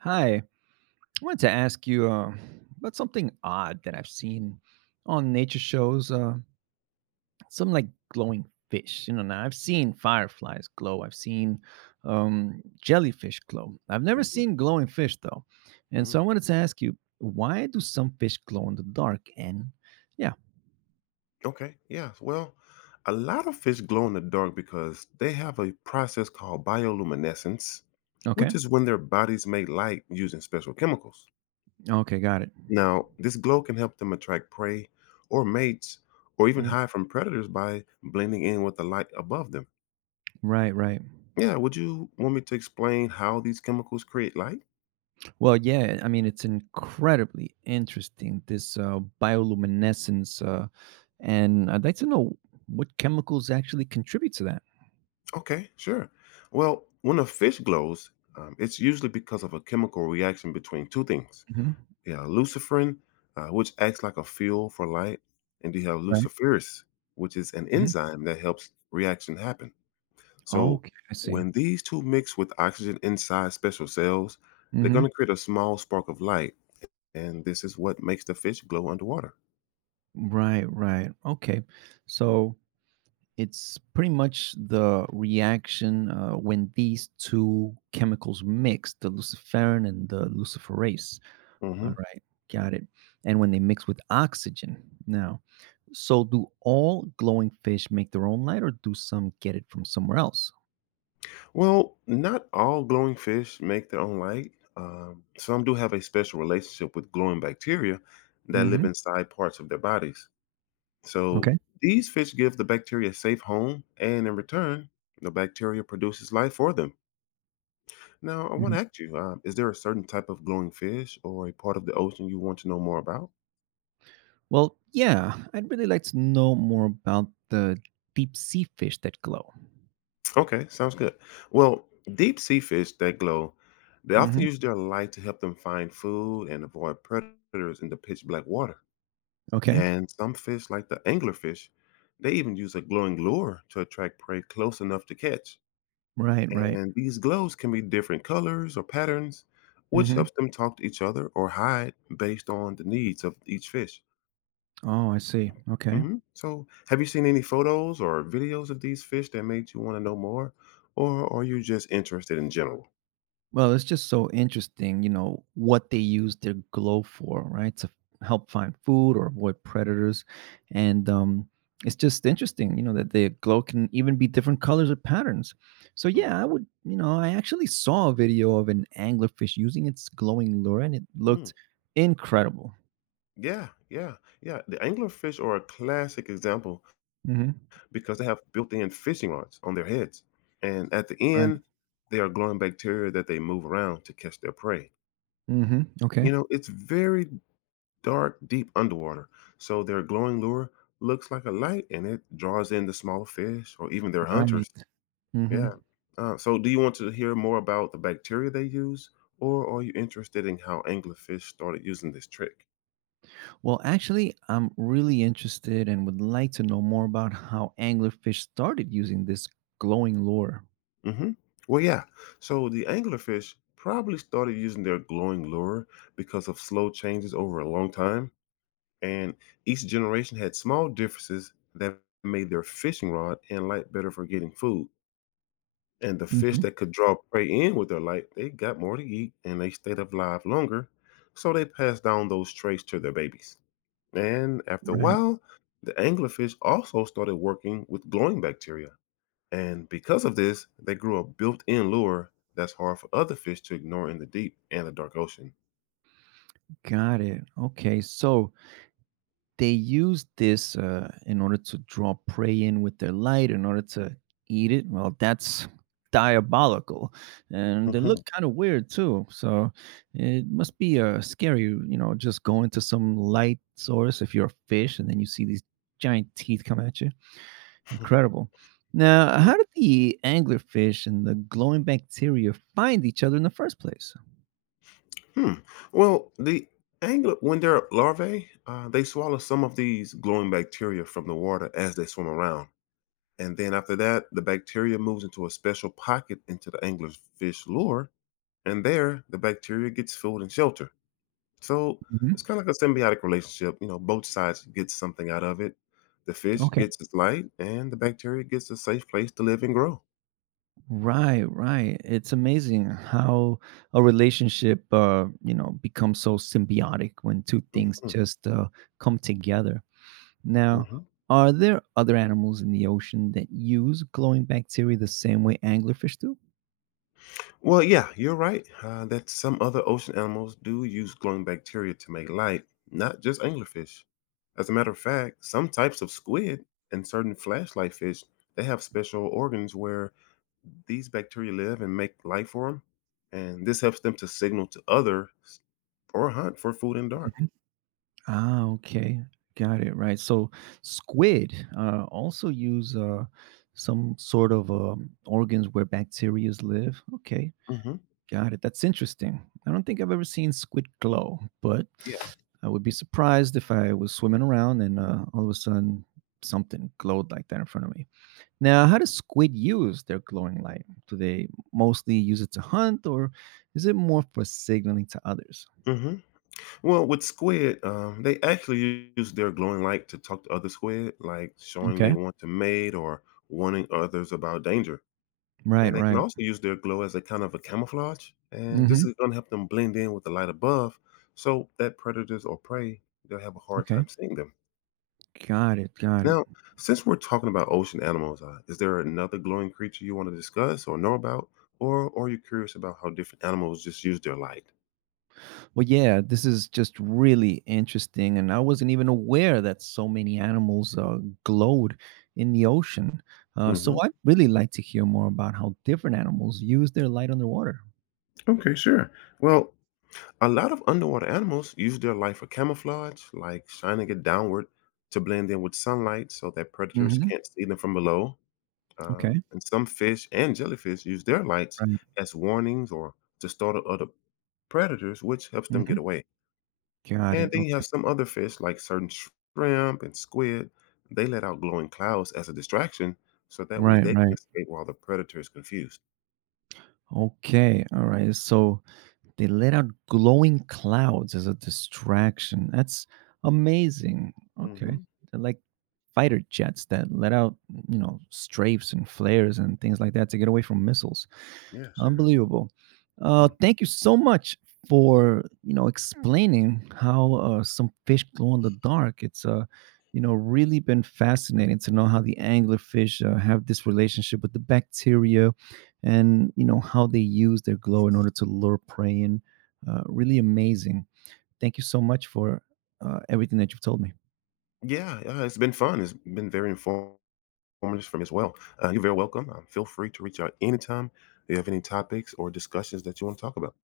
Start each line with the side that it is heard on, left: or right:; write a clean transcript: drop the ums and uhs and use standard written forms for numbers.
right: Hi, I wanted to ask you about something odd that I've seen on nature shows. Some like glowing fish. You know, now I've seen fireflies glow. I've seen jellyfish glow. I've never
left: Mhm.
right: seen glowing fish though, and so
left: Mm.
right: I wanted to ask you, why do some fish glow in the dark? And yeah,
left: Okay, yeah, well, a lot of fish glow in the dark because they have a process called bioluminescence,
right: okay,
left: which is when their bodies make light using special chemicals.
right: okay, got it.
left: Now, this glow can help them attract prey or mates or even
right: Mm.
left: hide from predators by blending in with the light above them.
right: Right, right.
left: Yeah, would you want me to explain how these chemicals create light?
right: Well, yeah, I mean, it's incredibly interesting, this bioluminescence. And I'd like to know what chemicals actually contribute to that.
left: Okay, sure. Well, when a fish glows, it's usually because of a chemical reaction between two things.
right: Hmm.
left: Yeah, luciferin, which acts like a fuel for light, and you have
right: Right.
left: luciferase, which is an
right: Hmm.
left: enzyme that helps reaction happen. So
right: Okay, I see.
left: when these two mix with oxygen inside special cells, they're going to
right: Hmm.
left: create a small spark of light, and this is what makes the fish glow underwater.
right: Right, right. Okay. So it's pretty much the reaction, when these two chemicals mix, the luciferin and the luciferase. All
left: Hmm.
right: right, got it. And when they mix with oxygen. Now, so do all glowing fish make their own light or do some get it from somewhere else?
left: Well, not all glowing fish make their own light. Some do have a special relationship with glowing bacteria that live
right: Mhm.
left: inside parts of their bodies. So
right: Okay.
left: these fish give the bacteria a safe home, and in return, the bacteria produces life for them. Now, I want
right: Right.
left: to ask you: is there a certain type of glowing fish or a part of the ocean you want to know more about?
right: Well, yeah, I'd really like to know more about the deep sea fish that glow.
left: Okay, sounds good. Well, deep sea fish that glow, they often
right: Mhm.
left: use their light to help them find food and avoid predators in the pitch black water.
right: Okay.
left: And some fish, like the anglerfish, they even use a glowing lure to attract prey close enough to catch.
right: Right, right.
left: And these glows can be different colors or patterns, which
right: Mhm.
left: helps them talk to each other or hide based on the needs of each fish.
right: Oh, I see. Okay.
left: Hmm. So, have you seen any photos or videos of these fish that made you want to know more, or are you just interested in general?
right: Well, it's just so interesting, what they use their glow for, right? To help find food or avoid predators. And it's just interesting, that the glow can even be different colors or patterns. So,
left: Mm-hmm.
right: yeah, I would, I actually saw a video of an anglerfish using its glowing lure and it
left: Mm.
right: looked incredible.
left: Yeah, yeah, yeah. The anglerfish are a classic example
right: Hmm.
left: because they have built-in fishing rods on their heads, and at the
right: Right.
left: end, they are glowing bacteria that they move around to catch their prey.
right: Hmm. Okay.
left: You know, it's very dark, deep underwater, so their glowing lure looks like a light, and it draws in the smaller fish or even their
right: Right.
left: hunters.
right: Hmm.
left: Yeah. So, do you want to hear more about the bacteria they use, or are you interested in how anglerfish started using this trick?
right: Well, actually, I'm really interested and would like to know more about how anglerfish started using this glowing lure.
left: Hmm. Well, yeah. So the anglerfish probably started using their glowing lure because of slow changes over a long time, and each generation had small differences that made their fishing rod and light better for getting food. And the fish
right: Hmm.
left: that could draw prey in with their light, they got more to eat and they stayed alive longer. So they passed down those traits to their babies. And after a
right: Right.
left: while, the anglerfish also started working with glowing bacteria and because of this, they grew a built in lure that's hard for other fish to ignore in the deep and the dark ocean.
right: Got it. Okay. So they use this, in order to draw prey in with their light, in order to eat it. Well, that's diabolical. And they look
left: Hmm.
right: kind of weird too. So it must be scary, you know, just going to some light source if you're a fish and then you see these giant teeth come at you. Incredible. Now,
left: Mm.
right: how did the anglerfish and the glowing bacteria find each other in the first place?
left: Hmm. Well, the angler, when they're larvae, they swallow some of these glowing bacteria from the water as they swim around. And then after that, the bacteria moves into a special pocket into the angler's fish lure. And there, the bacteria gets food and shelter. So
right: Hmm.
left: it's kind of like a symbiotic relationship. You know, both sides get something out of it. The fish
right: Okay.
left: gets its light, and the bacteria gets a safe place to live and grow.
right: Right, right. It's amazing how a relationship, you know, becomes so symbiotic when two things
left: Mhm,
right: just come together. Now,
left: mhm.
right: are there other animals in the ocean that use glowing bacteria the same way anglerfish do?
left: Well, yeah, you're right that some other ocean animals do use glowing bacteria to make light, not just anglerfish. As a matter of fact, some types of squid and certain flashlight fish they have special organs where these bacteria live and make light for them, and this helps them to signal to others or hunt for food in dark.
right: Mm-hmm. Ah, okay. Got it. Right. So squid also use, some sort of organs where bacteria live. Okay. Got it. That's interesting. I don't think I've ever seen squid glow, but
left: Yeah.
right: I would be surprised if I was swimming around and all of a sudden something glowed like that in front of me. Now, how do squid use their glowing light? Do they mostly use it to hunt or is it more for signaling to others?
left: Hmm. Well, with squid, they actually use their glowing light to talk to other squid, like showing they
right: Okay.
left: want to mate or warning others about danger.
right: Right,
left: And they can
right: right.
left: also use their glow as a kind of a camouflage. And this
right: Hmm.
left: is going to help them blend in with the light above so that predators or prey, they'll have a hard
right: Okay.
left: time seeing them.
right: Got it, got it.
left: Now, since we're talking about ocean animals, is there another glowing creature you want to discuss or know about? Or are you curious about how different animals just use their light?
right: Well, yeah, this is just really interesting, and I wasn't even aware that so many animals glowed in the ocean.
left: Hmm.
right: So I'd really like to hear more about how different animals use their light underwater.
left: Okay, sure. Well, a lot of underwater animals use their light for camouflage, like shining it downward to blend in with sunlight so that predators
right: Mm-hmm.
left: can't see them from below.
right: Okay,
left: And some fish and jellyfish use their lights
right: right.
left: as warnings or to startle other predators, which helps them
right: Mm-hmm.
left: get away.
right: Got
left: And
right: it.
left: then you have
right: Okay,
left: some other fish, like certain shrimp and squid, they let out glowing clouds as a distraction, so that way
right: right,
left: they can
right: right.
left: escape while the predator is confused.
right: Okay, all right. So they let out glowing clouds as a distraction. That's amazing. Okay.
left: Hmm.
right: They're like fighter jets that let out, you know, strafes and flares and things like that to get away from missiles.
left: Yeah, sure.
right: Unbelievable.
left: Mm.
right: Thank you so much for explaining how some fish glow in the dark. It's uh, really been fascinating to know how the anglerfish have this relationship with the bacteria, and you know how they use their glow in order to lure prey in. Really amazing. Thank you so much for everything that you've told me.
left: Yeah, yeah, it's been fun. It's been very informative. Informative for me as well. You're very welcome. Feel free to reach out anytime if you have any topics or discussions that you want to talk about.